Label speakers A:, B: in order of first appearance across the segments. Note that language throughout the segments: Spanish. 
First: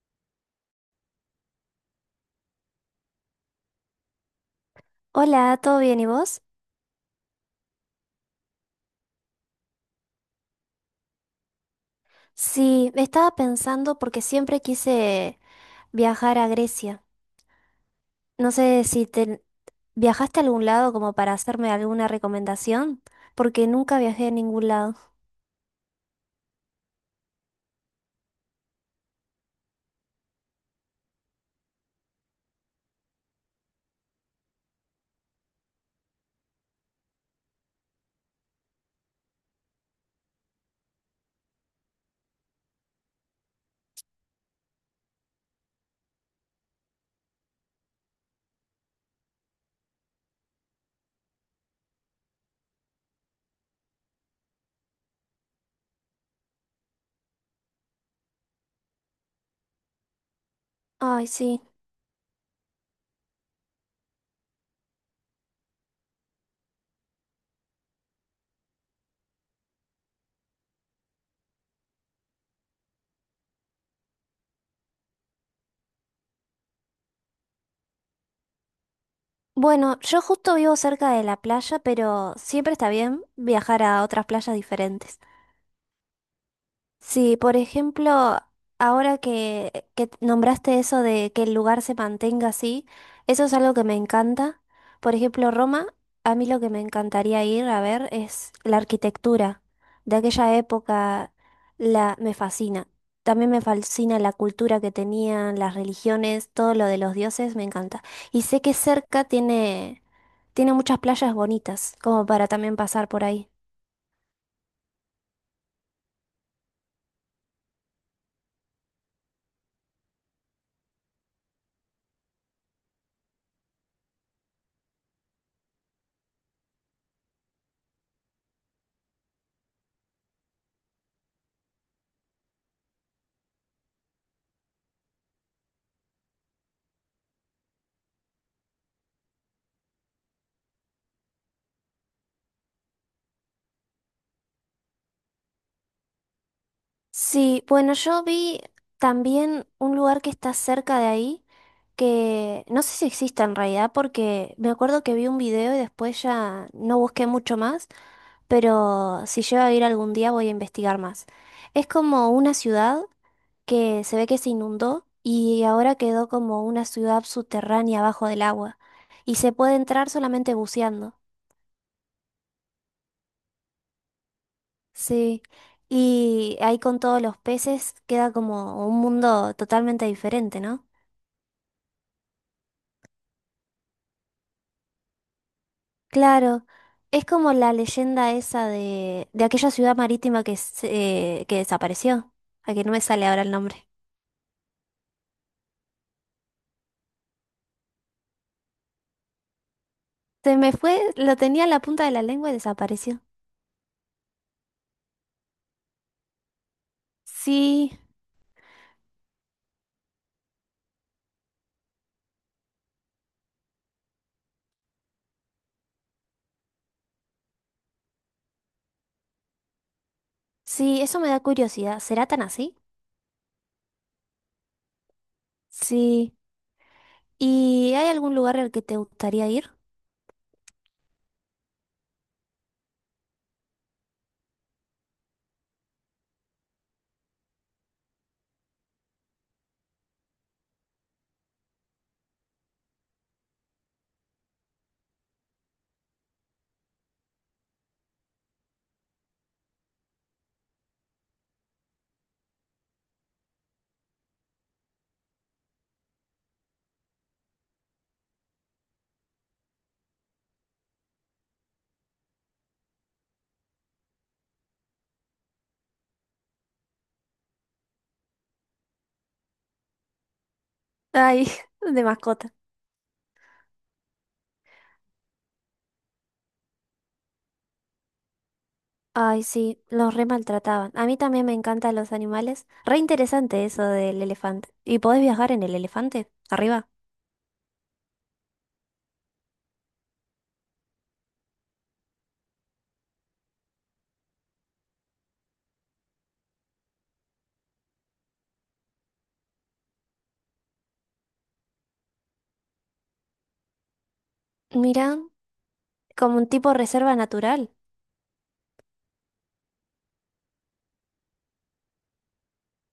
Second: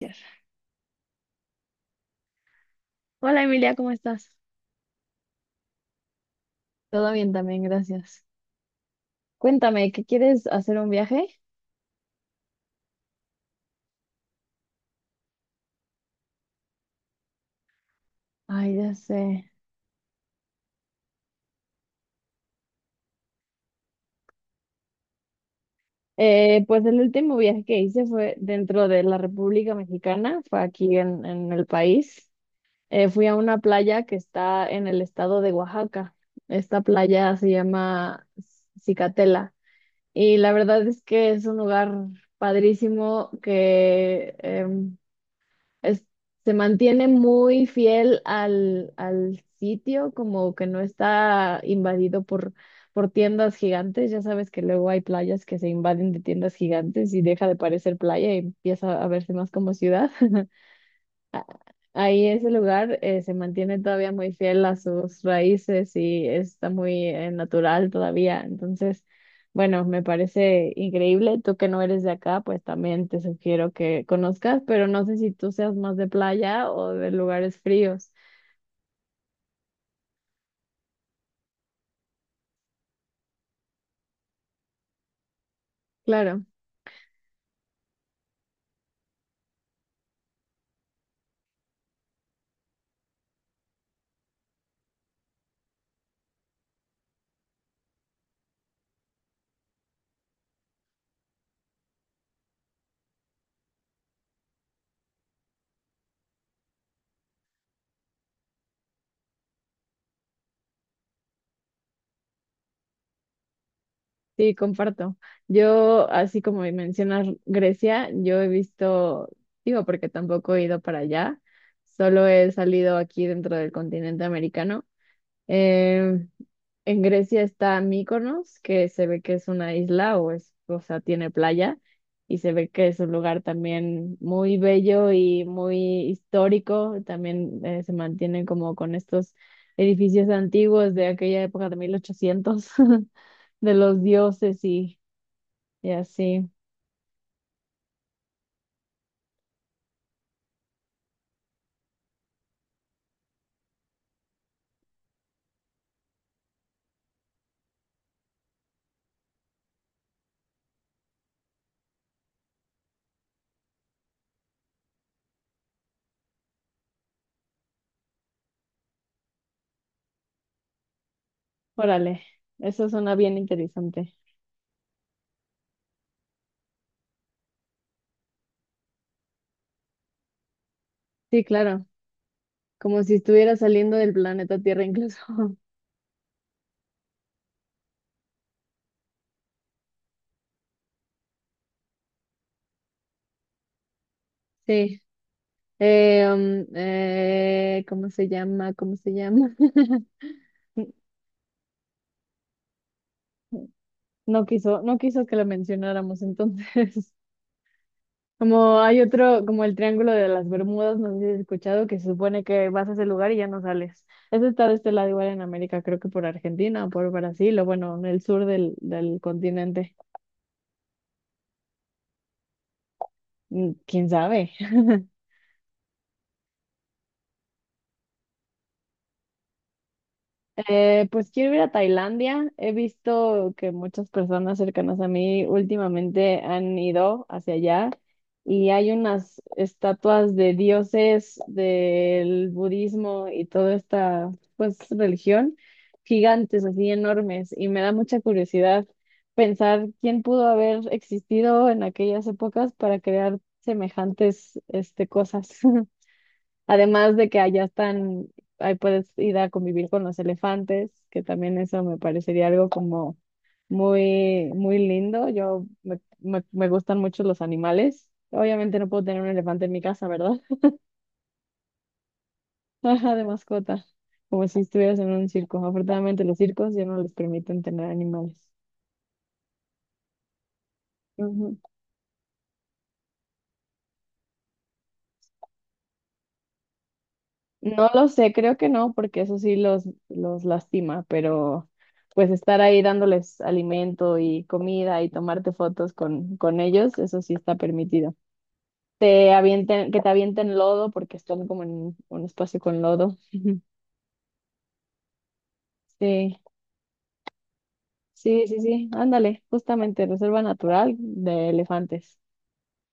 A: Gracias. Hola Emilia, ¿cómo estás?
B: Hola, ¿todo bien y vos?
A: Todo bien también, gracias. Cuéntame, ¿qué quieres hacer un viaje?
B: Sí, estaba pensando porque siempre quise viajar a Grecia. No
A: Ay,
B: sé
A: ya
B: si
A: sé.
B: te viajaste a algún lado como para hacerme alguna recomendación, porque nunca viajé a ningún lado.
A: Pues el último viaje que hice fue dentro de la República Mexicana, fue aquí en el país. Fui a una playa que está en el estado de Oaxaca. Esta playa se llama Cicatela y la verdad es que es un lugar padrísimo que es- se mantiene muy fiel al sitio, como que no está invadido por tiendas gigantes. Ya sabes que luego hay playas que se invaden de tiendas gigantes y deja de parecer playa y empieza a verse más como ciudad.
B: Ay, sí.
A: Ahí ese lugar se mantiene todavía muy fiel a sus raíces y está muy natural todavía. Entonces, bueno, me parece increíble. Tú que no eres de acá, pues también te sugiero que conozcas, pero no sé si tú seas más de playa o de lugares fríos.
B: Bueno, yo justo vivo cerca de la playa, pero siempre está bien viajar a otras playas diferentes.
A: Claro,
B: Sí, por ejemplo, ahora que nombraste eso de que el lugar se mantenga así, eso es algo que me encanta. Por ejemplo, Roma, a mí lo que me encantaría ir a ver es la arquitectura de aquella época, la, me fascina. También me fascina la cultura que tenían, las religiones, todo lo de los dioses, me encanta. Y sé que tiene muchas playas bonitas, como para también pasar por ahí.
A: sí, comparto. Yo, así como mencionas Grecia, yo he visto, digo, porque tampoco he ido para allá, solo he salido aquí dentro del continente americano. Em, En Grecia está Mykonos, que se ve que es una isla o es, o sea, tiene playa y se ve que es un lugar también muy bello y muy histórico. También se mantiene como con estos edificios antiguos de aquella época de 1800 de los dioses y así.
B: Sí, bueno, yo vi también un lugar que está cerca de ahí, que no sé si existe en realidad, porque me acuerdo que vi un video y después ya no busqué mucho más, pero si llego a ir algún día voy a investigar más. Es como una ciudad que se ve que se inundó y ahora quedó como una ciudad subterránea bajo del agua y se puede entrar solamente buceando.
A: Órale, eso suena bien interesante.
B: Sí, y ahí con todos los peces queda como un mundo totalmente diferente, ¿no?
A: Sí, claro, como si estuviera saliendo del planeta Tierra incluso.
B: Claro, es como la leyenda esa de aquella ciudad marítima que, que desapareció, a que no me sale ahora el nombre.
A: Sí. ¿Cómo se llama? ¿Cómo se llama?
B: Se me fue, lo tenía en la punta de la lengua y desapareció.
A: No quiso que lo mencionáramos entonces.
B: Sí,
A: Como hay otro, como el Triángulo de las Bermudas, no sé si has escuchado, que se supone que vas a ese lugar y ya no sales. Ese está de este lado igual en América, creo que por Argentina o por Brasil, o bueno, en el sur del continente.
B: sí, eso me da curiosidad. ¿Será tan así?
A: Mm, ¿quién sabe?
B: Sí. ¿Y hay algún lugar al que te gustaría ir?
A: Pues quiero ir a Tailandia. He visto que muchas personas cercanas a mí últimamente han ido hacia allá y hay unas estatuas de dioses del budismo y toda esta pues religión gigantes, así enormes, y me da mucha curiosidad pensar quién pudo haber existido en aquellas épocas para crear semejantes este cosas. Además de que allá están, ahí puedes ir a convivir con los elefantes, que también eso me parecería algo como muy, muy lindo. Me gustan mucho los animales. Obviamente no puedo tener un elefante en mi casa, ¿verdad?
B: Ay, de mascota.
A: Ajá, de mascota, como si estuvieras en un circo. Afortunadamente los circos ya no les permiten tener animales.
B: Ay, sí, los re maltrataban. A mí también me encantan los animales. Re interesante eso del elefante. ¿Y podés viajar en el elefante? Arriba.
A: No lo sé, creo que no, porque eso sí los lastima, pero pues estar ahí dándoles alimento y comida y tomarte fotos con ellos, eso sí está permitido. Te avienten, que te avienten lodo porque están como en un espacio con lodo.
B: Mira. Como
A: Sí,
B: un tipo reserva natural.
A: sí, sí, sí, ándale, justamente, reserva natural de elefantes.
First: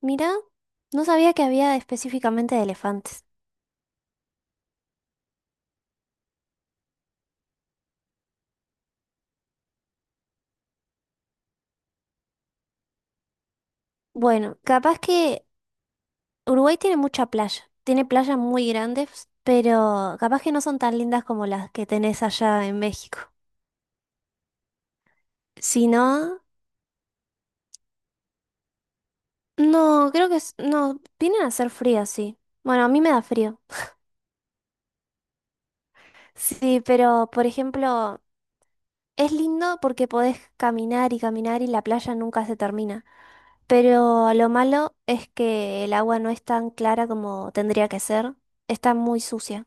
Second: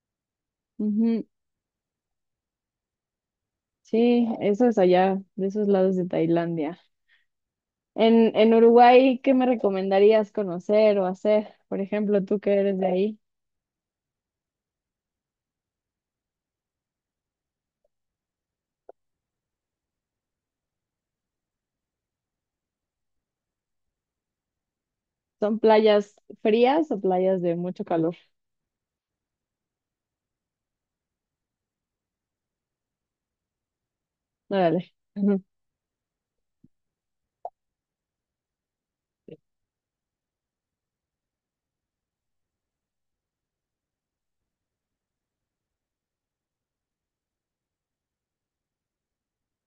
B: Mira, no
A: Ujú.
B: sabía que había específicamente de elefantes.
A: Sí, eso es allá, de esos lados de Tailandia. En Uruguay, ¿qué me recomendarías conocer o hacer? Por ejemplo, tú que eres de ahí.
B: Bueno, capaz que Uruguay tiene mucha playa. Tiene playas muy grandes, pero capaz que no son tan lindas como las que tenés allá en México.
A: ¿Son
B: Si
A: playas
B: no,
A: frías o playas de mucho calor?
B: no, creo que no, vienen a ser frías, sí. Bueno, a mí me da frío.
A: Órale. Ujú.
B: Sí, pero por ejemplo, es lindo porque podés caminar y caminar y la playa nunca se termina. Pero lo malo es que el agua no es tan clara como tendría que ser. Está muy sucia.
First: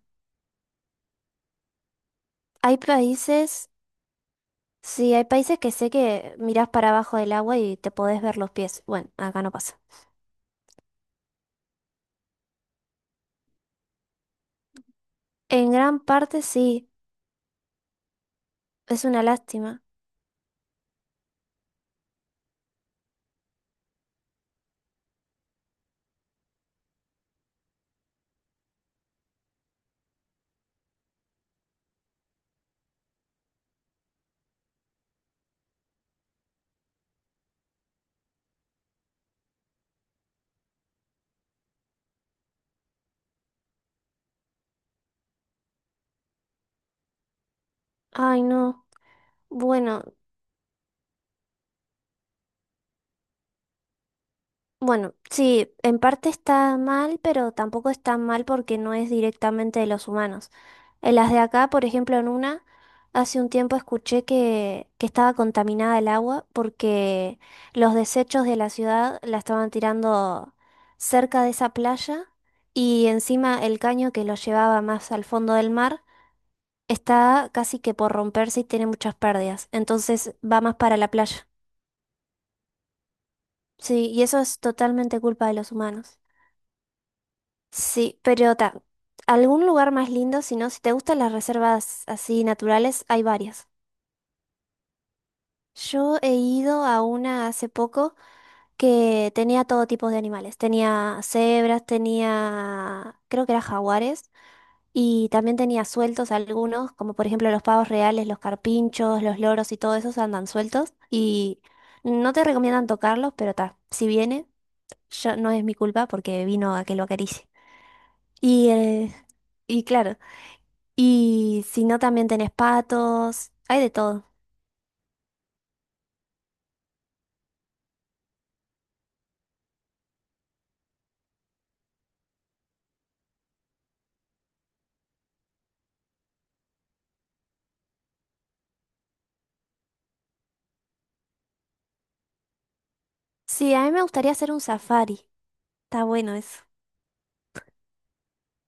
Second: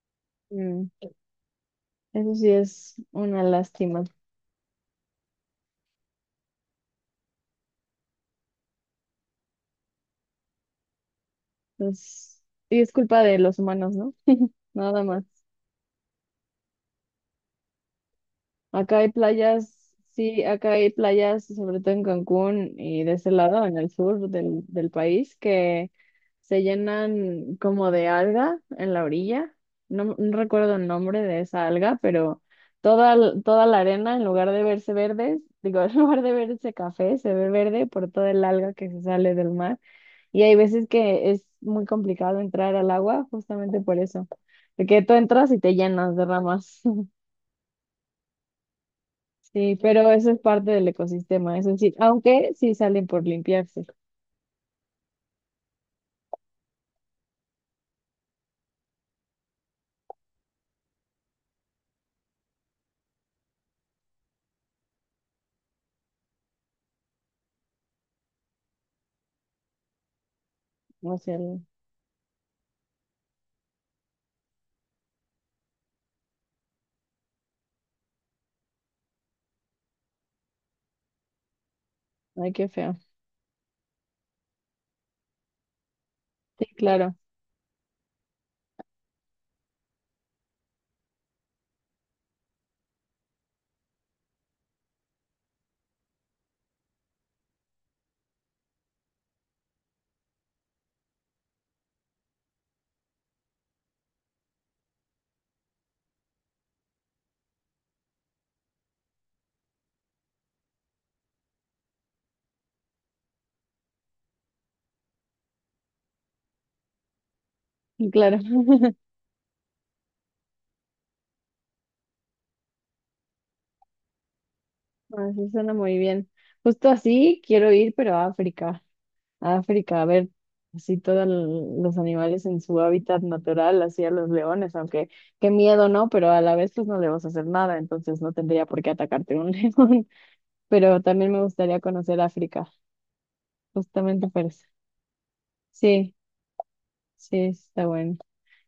A: Mm, eso sí
B: Hay
A: es una
B: países,
A: lástima.
B: sí, hay países que sé que mirás para abajo del agua y te podés ver los pies. Bueno, acá no pasa.
A: Pues, y es culpa de los humanos, ¿no? Nada más.
B: En gran parte sí,
A: Acá
B: es
A: hay
B: una lástima.
A: playas, sí, acá hay playas, sobre todo en Cancún y de ese lado, en el sur del país, que se llenan como de alga en la orilla. No recuerdo el nombre de esa alga, pero toda la arena, en lugar de verse verde, digo, en lugar de verse café, se ve verde por toda el alga que se sale del mar. Y hay veces que es muy complicado entrar al agua justamente por eso, porque tú entras y te llenas de ramas.
B: Ay, no.
A: Sí,
B: Bueno,
A: pero eso es parte del ecosistema, eso sí, aunque sí salen por limpiarse,
B: Bueno, sí, en parte está mal, pero tampoco está mal porque no es directamente de los humanos. En las de acá, por ejemplo, en una, hace un tiempo escuché que estaba contaminada el agua porque los desechos de la ciudad la estaban tirando
A: o sea,
B: cerca de esa playa y encima el caño que lo llevaba más al fondo del mar está casi que por romperse y tiene muchas pérdidas. Entonces va más para la playa.
A: ay, qué feo.
B: Sí, y eso es totalmente culpa de los humanos.
A: Sí, claro,
B: Sí, pero algún lugar más lindo, si no, si te gustan las reservas así naturales, hay varias. Yo he ido a una hace poco que tenía todo tipo de animales. Tenía cebras, tenía, creo que eran jaguares, y también tenía sueltos algunos, como por ejemplo los pavos reales, los carpinchos, los loros y todo esos andan sueltos. Y no te recomiendan tocarlos, pero ta, si viene, yo, no es mi culpa porque vino a que lo acaricie.
A: sí, claro.
B: Y, eh, y claro. Y si no, también tenés patos, hay de todo.
A: Ah, eso suena muy bien. Justo así quiero ir, pero a África, a África, a ver así todos los animales en su hábitat natural, así a los leones, aunque qué miedo, ¿no? Pero a la vez pues no le vas a hacer nada, entonces no tendría por qué atacarte un león, pero también me gustaría conocer África,
B: Sí, a mí me
A: justamente
B: gustaría
A: por
B: hacer un
A: eso.
B: safari. Está
A: Sí,
B: bueno eso.
A: sí, está bueno.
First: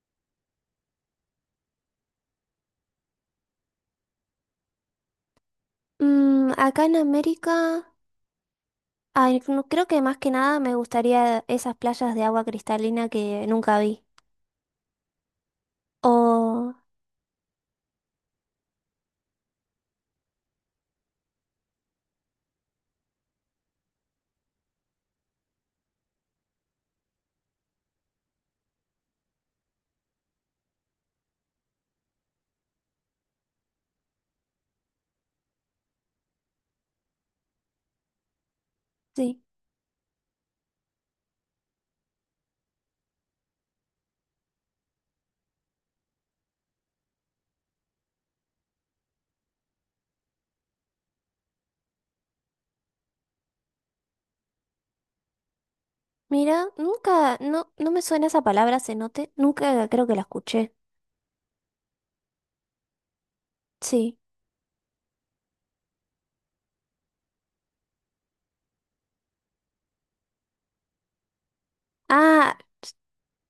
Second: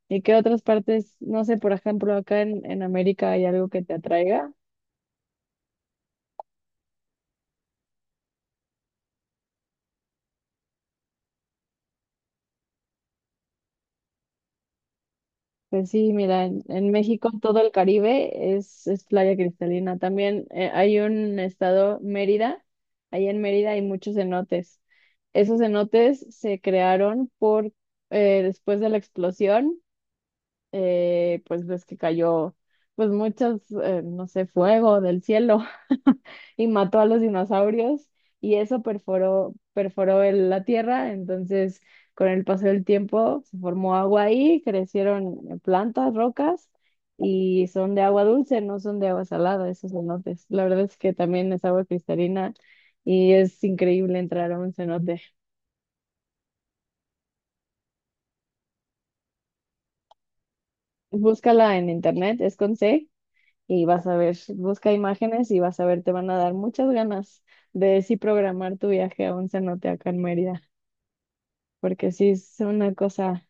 A: ¿Y qué otras partes, no sé, por ejemplo, acá en América hay algo que te atraiga?
B: Acá en América, ay, creo que más que nada me gustaría esas playas de agua cristalina que nunca vi.
A: Pues sí, mira, en,
B: O,
A: en México todo el Caribe es playa cristalina. También hay un estado, Mérida, ahí en Mérida hay muchos cenotes. Esos cenotes se crearon después de la explosión. Pues ves que cayó pues muchos, no sé, fuego del cielo y mató a los dinosaurios y eso
B: sí,
A: perforó la tierra, entonces con el paso del tiempo se formó agua ahí, crecieron plantas, rocas y son de agua dulce, no son de agua salada, esos cenotes. La verdad es que también es agua cristalina y es increíble entrar a un cenote.
B: mira, nunca, no, no me suena esa palabra cenote, nunca creo que la escuché.
A: Búscala en internet, es con C y vas a
B: Sí.
A: ver, busca imágenes y vas a ver, te van a dar muchas ganas de sí programar tu viaje a un cenote acá en Mérida, porque sí es
B: Ah,
A: una cosa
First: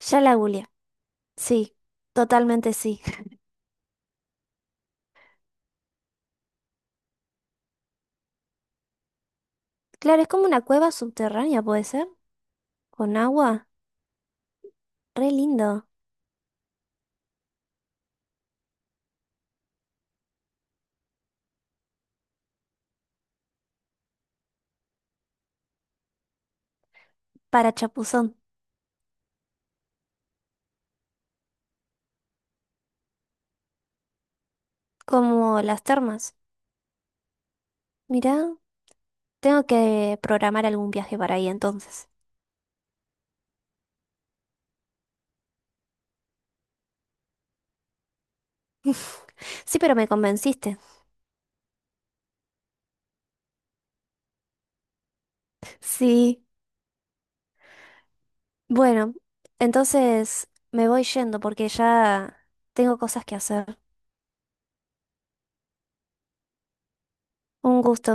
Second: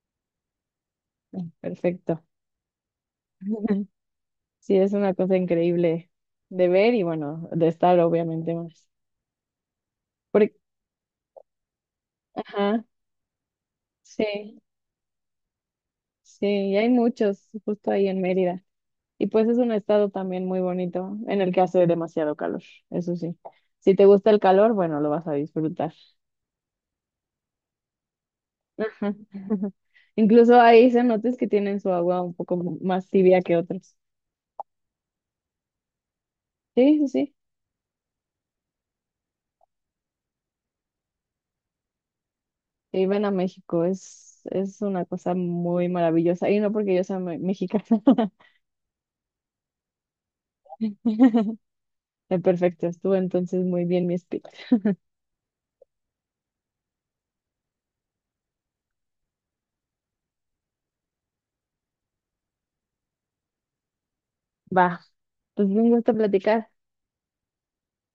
B: ya la googleé. Sí,
A: perfecto.
B: totalmente sí.
A: Sí es una cosa increíble de ver y bueno, de estar obviamente más.
B: Claro, es como
A: Porque,
B: una cueva subterránea, ¿puede ser?
A: ajá,
B: Con agua.
A: sí,
B: Re lindo.
A: sí, y hay muchos justo ahí en Mérida. Y pues es un estado también muy bonito en el que hace demasiado calor, eso sí. Si te gusta el calor, bueno, lo vas a disfrutar.
B: Para chapuzón.
A: Ujú. Incluso hay cenotes que tienen su agua un poco más tibia que otros.
B: Como las termas.
A: Sí, sí, sí.
B: Mirá, tengo que programar algún viaje para ahí entonces.
A: Y ven a México, es una cosa muy maravillosa. Y no porque yo sea mexicana.
B: Sí, pero me convenciste.
A: Perfecto, estuvo entonces muy bien mi speech.
B: Sí, bueno, entonces me voy yendo porque ya tengo cosas que hacer.
A: Va, pues me gusta platicar.
B: Un gusto.